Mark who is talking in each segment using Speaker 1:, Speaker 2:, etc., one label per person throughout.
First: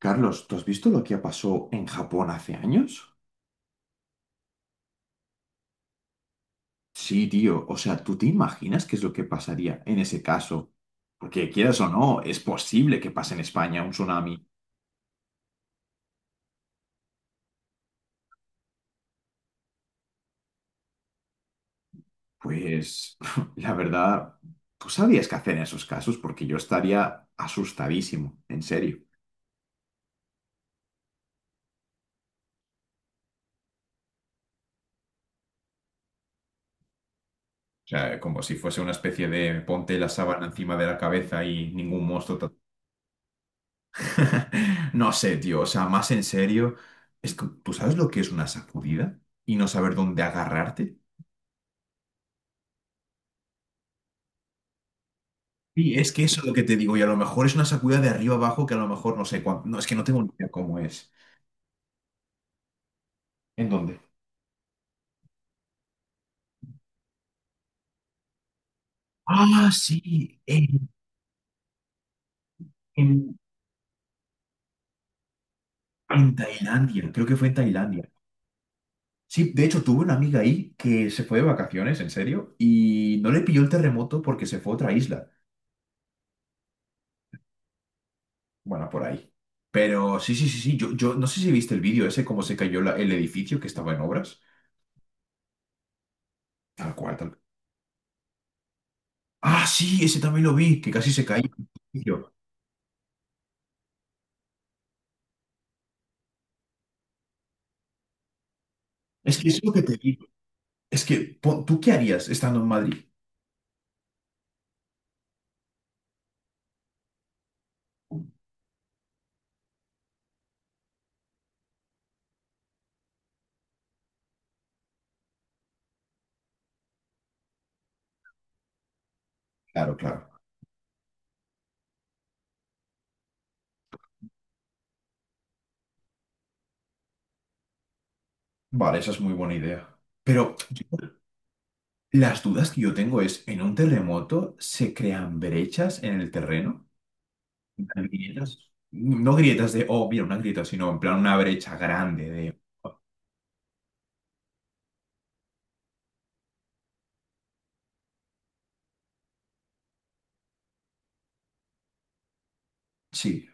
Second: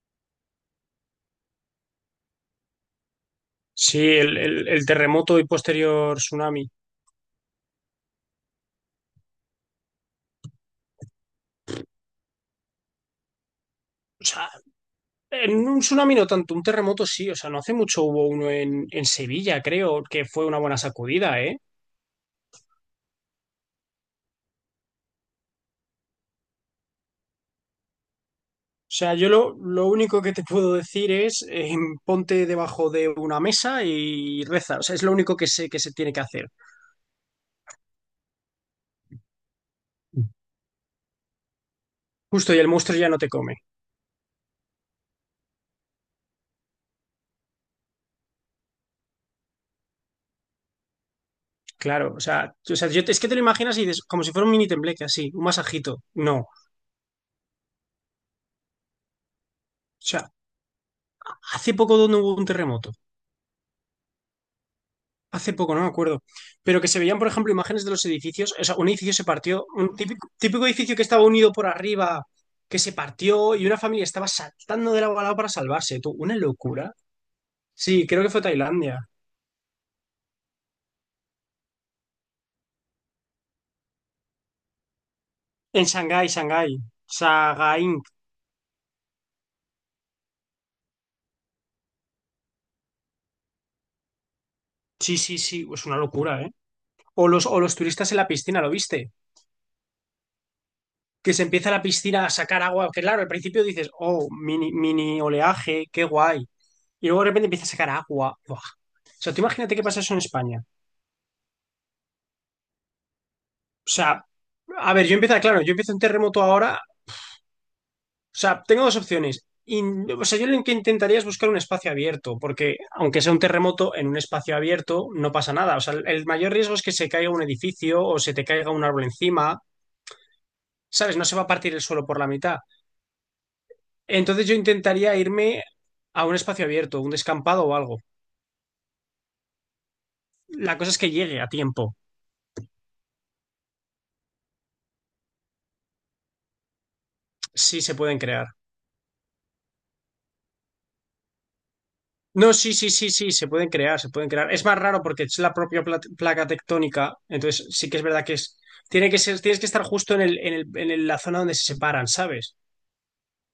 Speaker 1: Carlos, ¿tú has visto lo que pasó en Japón hace años?
Speaker 2: Sí, el, el terremoto y posterior tsunami.
Speaker 1: Sí, tío. O sea, ¿tú te imaginas qué es lo que pasaría en ese caso? Porque quieras o no, es posible que pase en España un
Speaker 2: O
Speaker 1: tsunami.
Speaker 2: sea, en un tsunami no tanto, un terremoto sí. O sea, no hace mucho hubo uno en Sevilla, creo, que fue una buena sacudida, ¿eh?
Speaker 1: Pues, la verdad, tú sabías qué hacer en esos casos porque yo estaría asustadísimo, en
Speaker 2: O
Speaker 1: serio.
Speaker 2: sea, yo lo único que te puedo decir es ponte debajo de una mesa y reza. O sea, es lo único que sé que se tiene que hacer.
Speaker 1: O sea, como si fuese una especie de ponte la sábana encima de la cabeza y ningún monstruo.
Speaker 2: Justo, y el monstruo ya no te come.
Speaker 1: No sé, tío, o sea, más en serio, ¿tú sabes lo que es una sacudida? Y no saber dónde agarrarte.
Speaker 2: Claro, o sea, o sea, yo, es que te lo imaginas y dices, como si fuera un mini tembleque, así, un
Speaker 1: Sí,
Speaker 2: masajito.
Speaker 1: es que eso
Speaker 2: No.
Speaker 1: es
Speaker 2: O
Speaker 1: lo que te digo, y a lo mejor es una sacudida de arriba abajo que a lo mejor no sé cuánto. No, es que no tengo ni
Speaker 2: sea,
Speaker 1: idea cómo es.
Speaker 2: hace poco donde hubo un terremoto.
Speaker 1: ¿En dónde?
Speaker 2: Hace poco, no me acuerdo. Pero que se veían, por ejemplo, imágenes de los edificios. O sea, un edificio se partió,
Speaker 1: Ah,
Speaker 2: un típico,
Speaker 1: sí,
Speaker 2: típico edificio que estaba unido por arriba, que se
Speaker 1: en-
Speaker 2: partió y una familia estaba saltando de lado a lado para salvarse. Tú,
Speaker 1: en
Speaker 2: una locura.
Speaker 1: Tailandia, creo que fue en
Speaker 2: Sí,
Speaker 1: Tailandia.
Speaker 2: creo que fue Tailandia.
Speaker 1: Sí, de hecho tuve una amiga ahí que se fue de vacaciones, en serio, y no le pilló el terremoto porque se fue a otra isla.
Speaker 2: En Shanghái, Shanghái. Sagaing.
Speaker 1: Bueno, por ahí. Pero sí, sí, sí, sí, yo no sé si viste el vídeo ese, cómo se cayó el edificio que estaba en obras.
Speaker 2: Sí, sí, sí. Es una locura, ¿eh?
Speaker 1: Tal cual, tal.
Speaker 2: O los turistas en la piscina, ¿lo viste?
Speaker 1: Ah, sí, ese también lo vi, que casi se
Speaker 2: Que
Speaker 1: caía.
Speaker 2: se
Speaker 1: El
Speaker 2: empieza la piscina a
Speaker 1: edificio.
Speaker 2: sacar agua. Que claro, al principio dices, oh, mini, mini oleaje, qué guay. Y luego de repente empieza a sacar agua. Buah. O sea,
Speaker 1: Es
Speaker 2: tú
Speaker 1: que es lo
Speaker 2: imagínate
Speaker 1: que
Speaker 2: qué
Speaker 1: te
Speaker 2: pasa eso en
Speaker 1: digo.
Speaker 2: España.
Speaker 1: Es que, ¿tú qué harías estando en Madrid?
Speaker 2: O sea, a ver, yo empiezo, claro, yo empiezo en terremoto ahora. O sea, tengo dos opciones. O sea, yo lo que intentaría es buscar un espacio abierto, porque aunque sea un terremoto en un espacio abierto, no pasa nada. O sea, el mayor riesgo es que se caiga un edificio o se te caiga un árbol encima,
Speaker 1: Claro, claro.
Speaker 2: ¿sabes? No se va a partir el suelo por la mitad. Entonces yo intentaría irme a un espacio abierto, un descampado o algo.
Speaker 1: Vale, esa es muy buena idea. Pero
Speaker 2: La cosa es
Speaker 1: yo-
Speaker 2: que llegue a tiempo,
Speaker 1: las dudas que yo tengo es, ¿en un terremoto se crean brechas en el terreno?
Speaker 2: si
Speaker 1: ¿En
Speaker 2: se
Speaker 1: plan
Speaker 2: pueden crear.
Speaker 1: grietas? No grietas de, oh, mira, una grieta, sino en plan una brecha grande
Speaker 2: No,
Speaker 1: de...
Speaker 2: sí, sí,
Speaker 1: Oh,
Speaker 2: sí, sí, se pueden crear, se pueden crear. Es más raro porque es la propia placa tectónica, entonces sí que es verdad que es, tiene que ser, tienes que estar justo en el, la zona donde se separan, ¿sabes?
Speaker 1: sí,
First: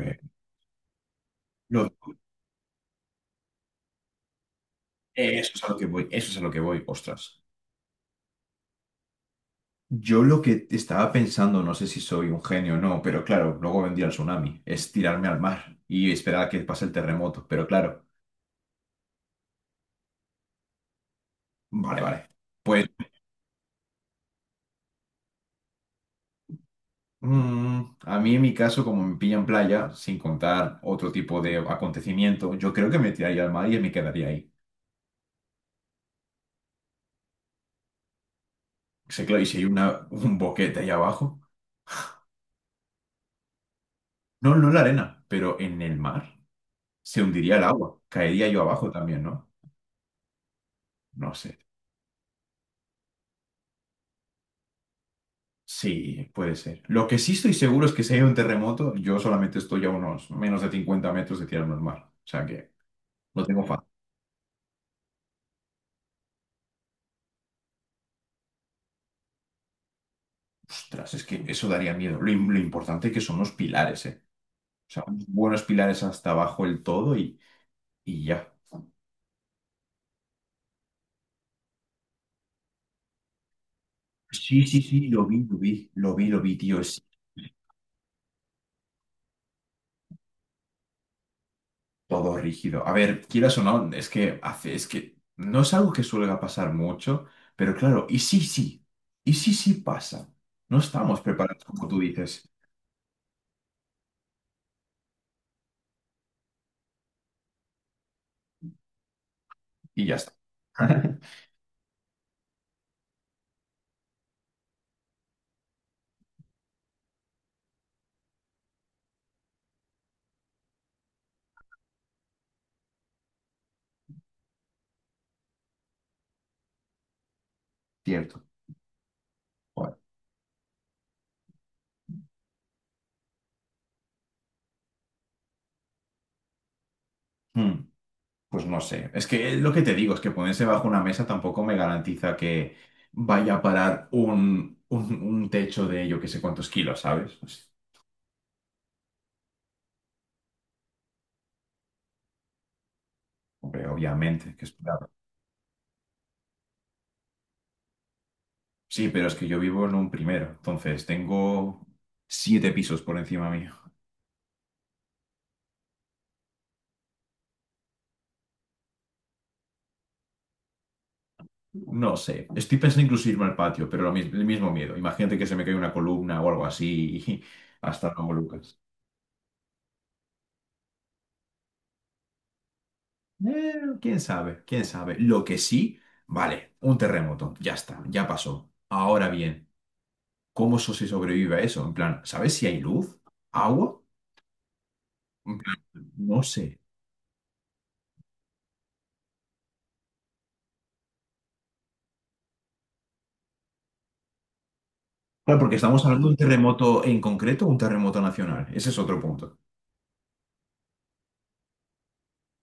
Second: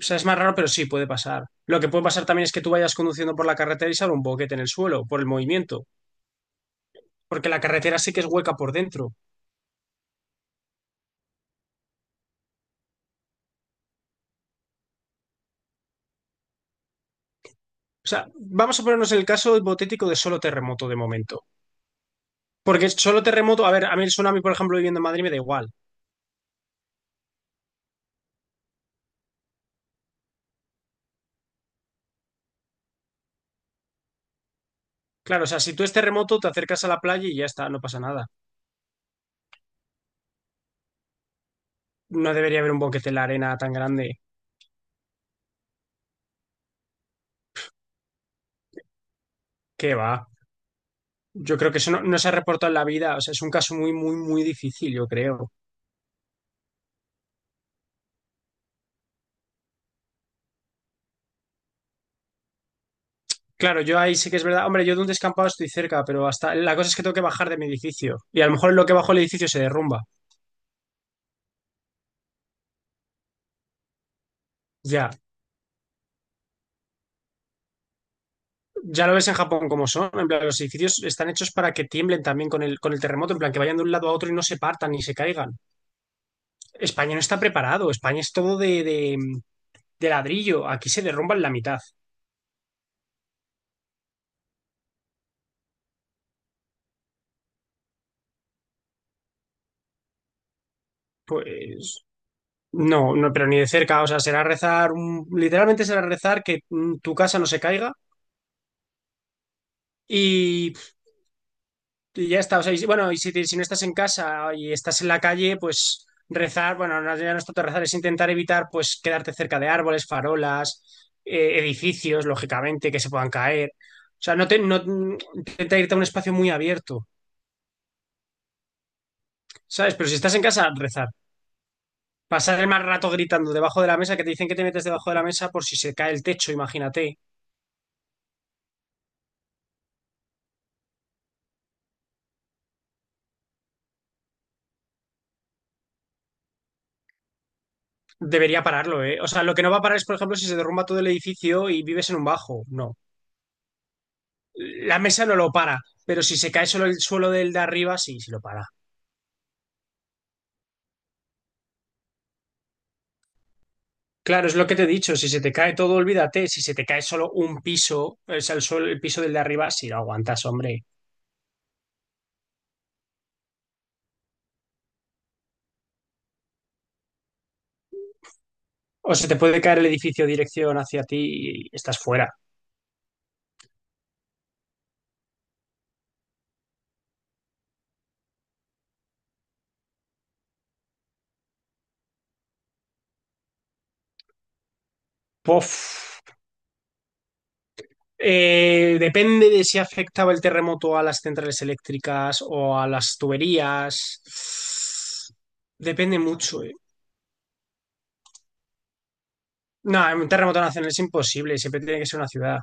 Speaker 2: O sea, es más raro, pero sí puede pasar. Lo que
Speaker 1: lo-
Speaker 2: puede pasar también es que tú vayas conduciendo por la carretera y salga un boquete en el suelo por el
Speaker 1: Eso es a lo que
Speaker 2: movimiento,
Speaker 1: voy, eso es a lo que voy, ostras.
Speaker 2: porque la carretera sí que es hueca por dentro.
Speaker 1: Yo lo que estaba pensando, no sé si soy un genio o no, pero claro, luego vendría el tsunami, es tirarme al mar y esperar a que pase el terremoto, pero claro,
Speaker 2: O sea, vamos a ponernos el caso hipotético de solo terremoto de momento.
Speaker 1: vale, vale. Pues
Speaker 2: Porque solo terremoto, a ver, a mí el tsunami, por ejemplo, viviendo en Madrid me da igual.
Speaker 1: mm, a mí en mi caso, como me pillan playa, sin contar otro tipo de acontecimiento, yo creo que me tiraría al mar y me quedaría ahí.
Speaker 2: Claro, o sea, si tú es terremoto, te acercas a la playa y ya está, no pasa nada.
Speaker 1: Sé claro, y si hay un boquete ahí abajo,
Speaker 2: No debería haber un boquete en la arena tan grande.
Speaker 1: no, no en la arena, pero en el mar, se hundiría el agua, caería yo abajo también, ¿no?
Speaker 2: ¿Qué va?
Speaker 1: No sé.
Speaker 2: Yo creo que eso no, no se ha reportado en la vida. O sea, es un caso muy, muy, muy difícil, yo creo.
Speaker 1: Sí, puede ser. Lo que sí estoy seguro es que si hay un terremoto, yo solamente estoy a unos menos de 50 metros de tirarme al mar. O sea que lo tengo
Speaker 2: Claro,
Speaker 1: fácil.
Speaker 2: yo ahí sí que es verdad. Hombre, yo de un descampado estoy cerca, pero hasta la cosa es que tengo que bajar de mi edificio. Y a lo mejor lo que bajo el edificio se derrumba.
Speaker 1: Ostras, es que eso daría miedo. Lo, lo importante que son los pilares, ¿eh? O sea,
Speaker 2: Ya,
Speaker 1: unos buenos pilares hasta abajo del todo y ya.
Speaker 2: ya lo ves en Japón como son. En plan, los edificios están hechos para que tiemblen también con el terremoto, en plan, que vayan de un lado a otro y no se
Speaker 1: Sí, sí,
Speaker 2: partan ni
Speaker 1: sí,
Speaker 2: se
Speaker 1: lo vi, lo
Speaker 2: caigan.
Speaker 1: vi, lo vi, lo vi, tío, es
Speaker 2: España no está preparado. España es todo de ladrillo. Aquí se derrumba en la mitad.
Speaker 1: todo rígido. A ver, quieras o no, es que no es algo que suele pasar mucho, pero claro, y sí, sí pasa. No estamos preparados, como tú
Speaker 2: Pues
Speaker 1: dices,
Speaker 2: no, no, pero ni de cerca, o sea, será rezar, literalmente será rezar que tu casa no se caiga
Speaker 1: y ya está.
Speaker 2: y, y ya está, o sea, bueno, y si, si no estás en casa y estás en la calle, pues rezar, bueno, no, ya no es tanto rezar, es intentar evitar, pues, quedarte cerca de árboles, farolas, edificios, lógicamente, que se puedan caer, o sea, no te, no, intenta irte a un espacio muy abierto,
Speaker 1: Cierto.
Speaker 2: ¿sabes?
Speaker 1: Bueno,
Speaker 2: Pero si estás en casa, rezar. Pasar el más rato gritando debajo de la mesa, que te dicen que te metes debajo de la mesa por si se cae el techo, imagínate.
Speaker 1: hmm, pues no sé. Es que lo que te digo es que ponerse bajo una mesa tampoco me garantiza que vaya a parar un techo de yo que sé cuántos kilos, ¿sabes? Pues
Speaker 2: Debería pararlo, ¿eh? O sea, lo que no va a parar es, por ejemplo, si se derrumba todo el edificio y vives en un bajo. No.
Speaker 1: hombre, obviamente, que es
Speaker 2: La
Speaker 1: claro.
Speaker 2: mesa no lo para, pero si se cae solo el suelo del de arriba, sí, sí lo para.
Speaker 1: Sí, pero es que yo vivo en un primero, entonces tengo siete pisos por encima mío.
Speaker 2: Claro, es lo que te he dicho. Si se te cae todo, olvídate. Si se te cae solo un piso, o sea, el suelo, el piso del de arriba, sí lo aguantas, hombre.
Speaker 1: No sé, estoy pensando incluso irme al patio, pero el mismo miedo. Imagínate que se me cae una columna o algo así y hasta luego, Lucas.
Speaker 2: O se te puede caer el edificio dirección hacia ti y estás fuera.
Speaker 1: Eh, quién sabe, quién sabe. Lo que sí, vale, un terremoto, ya está, ya pasó. Ahora bien, ¿cómo eso se sobrevive a eso? En plan, ¿sabes si hay luz? ¿Agua? En plan,
Speaker 2: Pof.
Speaker 1: no sé.
Speaker 2: Depende de si afectaba el terremoto a las centrales eléctricas o a las tuberías.
Speaker 1: Claro, porque estamos
Speaker 2: Depende
Speaker 1: hablando de un
Speaker 2: mucho, ¿eh?
Speaker 1: terremoto en concreto o un terremoto nacional. Ese es otro punto.
Speaker 2: No, en un terremoto nacional es imposible, siempre tiene que ser una ciudad.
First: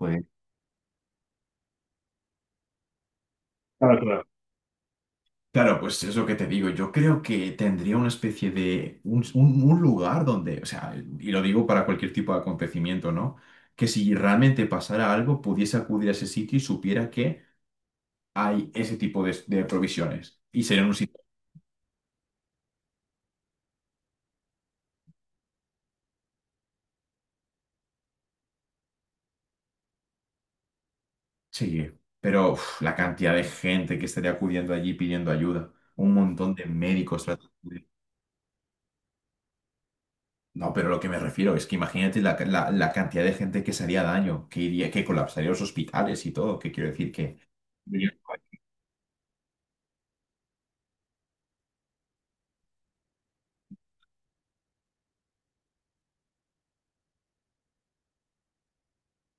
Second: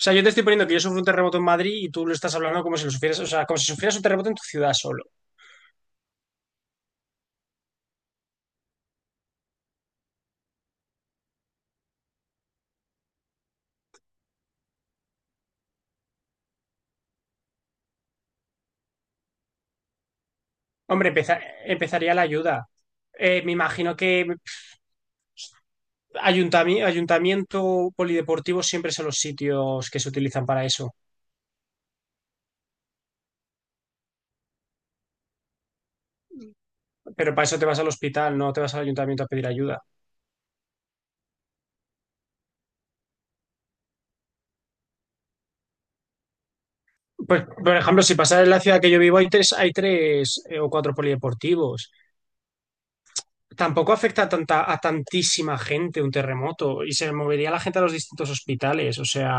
Speaker 2: O sea, yo te estoy poniendo que yo sufro un terremoto en Madrid y tú lo estás hablando como si lo sufrieras, o sea, como si sufrieras
Speaker 1: claro,
Speaker 2: un
Speaker 1: claro.
Speaker 2: terremoto en tu ciudad solo.
Speaker 1: Claro, pues es lo que te digo. Yo creo que tendría una especie de un lugar donde, o sea, y lo digo para cualquier tipo de acontecimiento, ¿no? Que si realmente pasara algo, pudiese acudir a ese sitio y supiera que hay ese tipo de provisiones. Y sería un
Speaker 2: Hombre,
Speaker 1: sitio.
Speaker 2: empezaría la ayuda. Me imagino que ayuntamiento polideportivo siempre son los sitios que se utilizan para eso.
Speaker 1: Sí, pero uf, la cantidad de gente que estaría acudiendo allí pidiendo ayuda. Un montón de médicos
Speaker 2: Pero para eso te vas al hospital, no te vas al ayuntamiento a pedir ayuda.
Speaker 1: No, pero lo que me refiero es que imagínate la cantidad de gente que se haría daño, que iría, que colapsaría los hospitales y todo. ¿Qué quiero decir? Que
Speaker 2: Pues, por ejemplo, si pasas en la ciudad que yo vivo, hay tres o cuatro polideportivos. Tampoco afecta a tanta, a tantísima gente un terremoto y se movería la gente a los distintos hospitales. O sea,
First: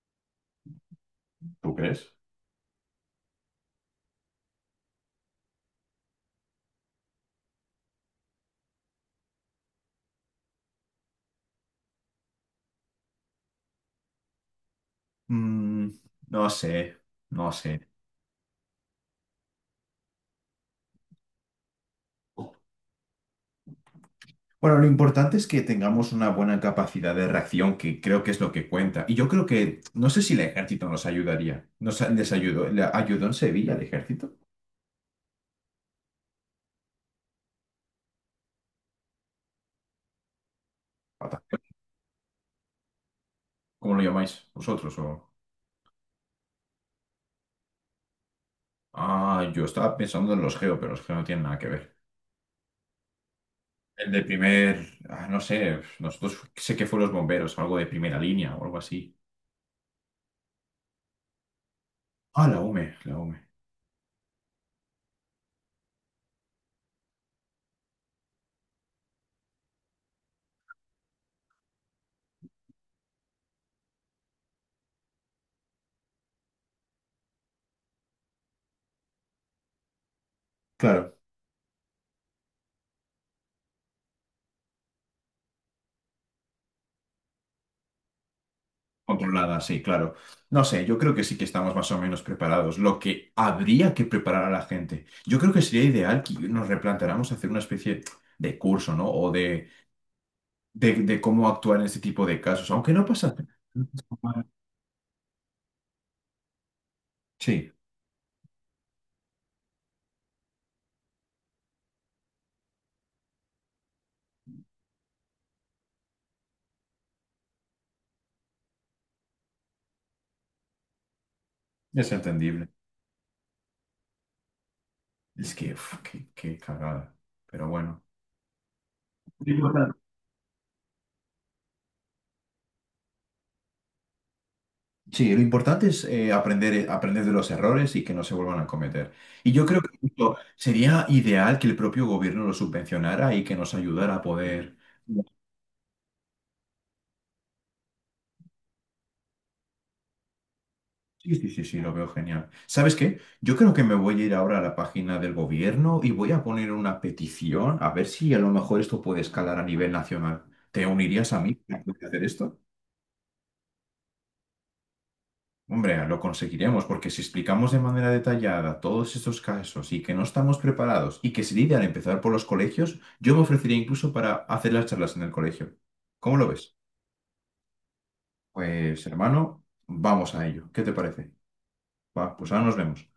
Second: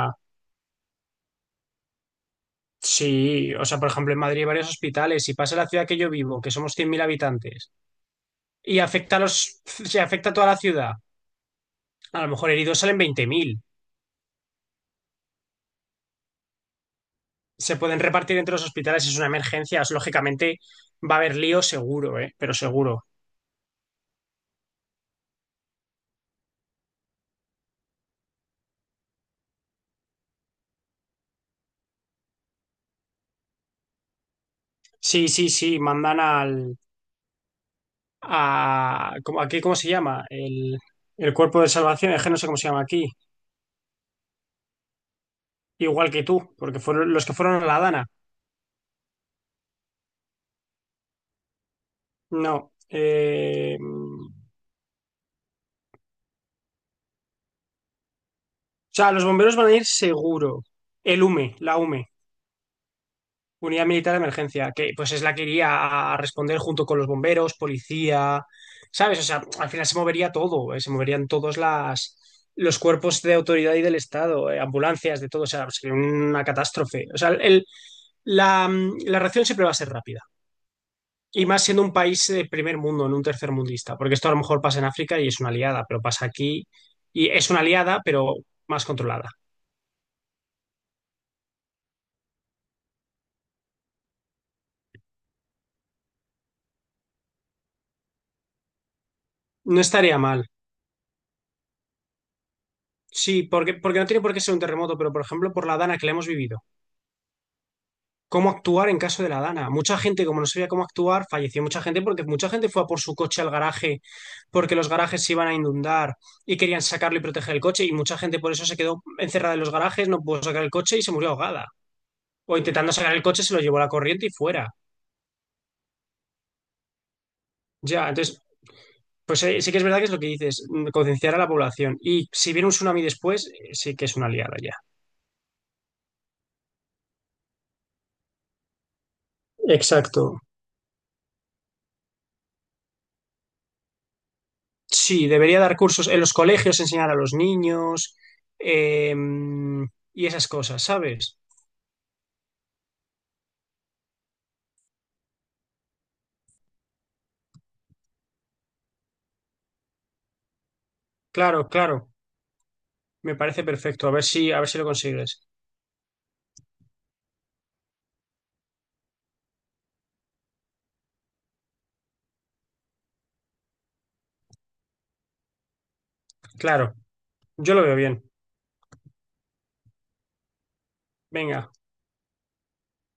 Speaker 1: ¿tú crees?
Speaker 2: sí, o sea, por ejemplo, en Madrid hay varios hospitales. Si pasa en la ciudad que yo vivo, que somos 100.000 habitantes, y afecta a los, se afecta a toda la ciudad, a lo mejor heridos salen 20.000.
Speaker 1: Mm, no sé, no sé.
Speaker 2: Se pueden repartir entre los hospitales, es una emergencia. Lógicamente va a haber lío seguro, ¿eh? Pero seguro.
Speaker 1: Bueno, lo importante es que tengamos una buena capacidad de reacción, que creo que es lo que cuenta. Y yo creo que, no sé si el ejército nos ayudaría. Nos les ayudó, ¿le ayudó en Sevilla el ejército?
Speaker 2: Sí, sí, sí, mandan al... A, ¿cómo- aquí, ¿cómo se llama? El
Speaker 1: Ataque.
Speaker 2: cuerpo de salvación, es que no sé cómo se llama aquí.
Speaker 1: ¿Cómo lo llamáis vosotros? O...
Speaker 2: Igual que tú, porque fueron los que fueron a la Dana.
Speaker 1: Ah, yo estaba pensando en los geo, pero los geo no tienen nada que ver.
Speaker 2: No.
Speaker 1: El de
Speaker 2: O
Speaker 1: primer, ah, no sé, nosotros sé que fue los bomberos, algo de primera línea o algo
Speaker 2: sea,
Speaker 1: así.
Speaker 2: los bomberos van a ir seguro. El UME, la UME,
Speaker 1: Ah, la UME, la UME.
Speaker 2: Unidad Militar de Emergencia, que pues es la que iría a responder junto con los bomberos, policía, ¿sabes? O sea, al final se movería todo, se moverían todos las, los cuerpos de autoridad y del Estado, ambulancias, de todo. O sea, sería una catástrofe. O sea, el, la, la reacción siempre va a ser rápida.
Speaker 1: Claro.
Speaker 2: Y más siendo un país de primer mundo, en un tercer mundista, porque esto a lo mejor pasa en África y es una aliada, pero pasa aquí y es una aliada, pero más controlada.
Speaker 1: Controlada, sí, claro. No sé, yo creo que sí que estamos más o menos preparados. Lo que habría que preparar a la gente. Yo creo que sería ideal que nos replanteáramos hacer una especie de curso, ¿no? O
Speaker 2: No estaría mal.
Speaker 1: de cómo actuar en este tipo de casos, aunque no pasa
Speaker 2: Sí, porque, porque no tiene por qué
Speaker 1: nada.
Speaker 2: ser un terremoto, pero por ejemplo, por la Dana que le hemos vivido.
Speaker 1: Sí,
Speaker 2: ¿Cómo actuar en caso de la Dana? Mucha gente, como no sabía cómo actuar, falleció mucha gente porque mucha gente fue a por su coche al garaje porque los garajes se iban a inundar y querían sacarlo y proteger el coche y mucha gente por eso se quedó encerrada en los garajes, no pudo sacar el coche y se murió ahogada.
Speaker 1: es
Speaker 2: O
Speaker 1: entendible.
Speaker 2: intentando sacar el coche se lo llevó la corriente y fuera.
Speaker 1: Es que, uf, qué, qué cagada. Pero bueno.
Speaker 2: Ya, entonces pues sí que es verdad que es lo que dices, concienciar a la población. Y si viene un tsunami después, sí que es una liada ya.
Speaker 1: Sí, lo importante es aprender, aprender de los errores y que no se vuelvan a cometer. Y yo creo que
Speaker 2: Exacto.
Speaker 1: justo sería ideal que el propio gobierno lo subvencionara y que nos ayudara a poder...
Speaker 2: Sí, debería dar cursos en los colegios, enseñar a los niños eh, y esas cosas,
Speaker 1: Sí,
Speaker 2: ¿sabes?
Speaker 1: sí, sí, sí, lo veo genial. ¿Sabes qué? Yo creo que me voy a ir ahora a la página del gobierno y voy a poner una petición a ver si a lo mejor esto puede escalar a nivel nacional. ¿Te unirías a mí
Speaker 2: Claro,
Speaker 1: para poder
Speaker 2: claro.
Speaker 1: hacer esto?
Speaker 2: Me parece perfecto. A ver si lo consigues.
Speaker 1: Hombre, lo conseguiremos porque si explicamos de manera detallada todos estos casos y que no estamos preparados y que se lidia al empezar por los colegios, yo me ofrecería incluso para hacer las charlas en el colegio. ¿Cómo lo ves?
Speaker 2: Claro, yo lo veo bien.
Speaker 1: Pues hermano, vamos a ello. ¿Qué te parece?
Speaker 2: Venga.
Speaker 1: Va, pues ahora nos vemos.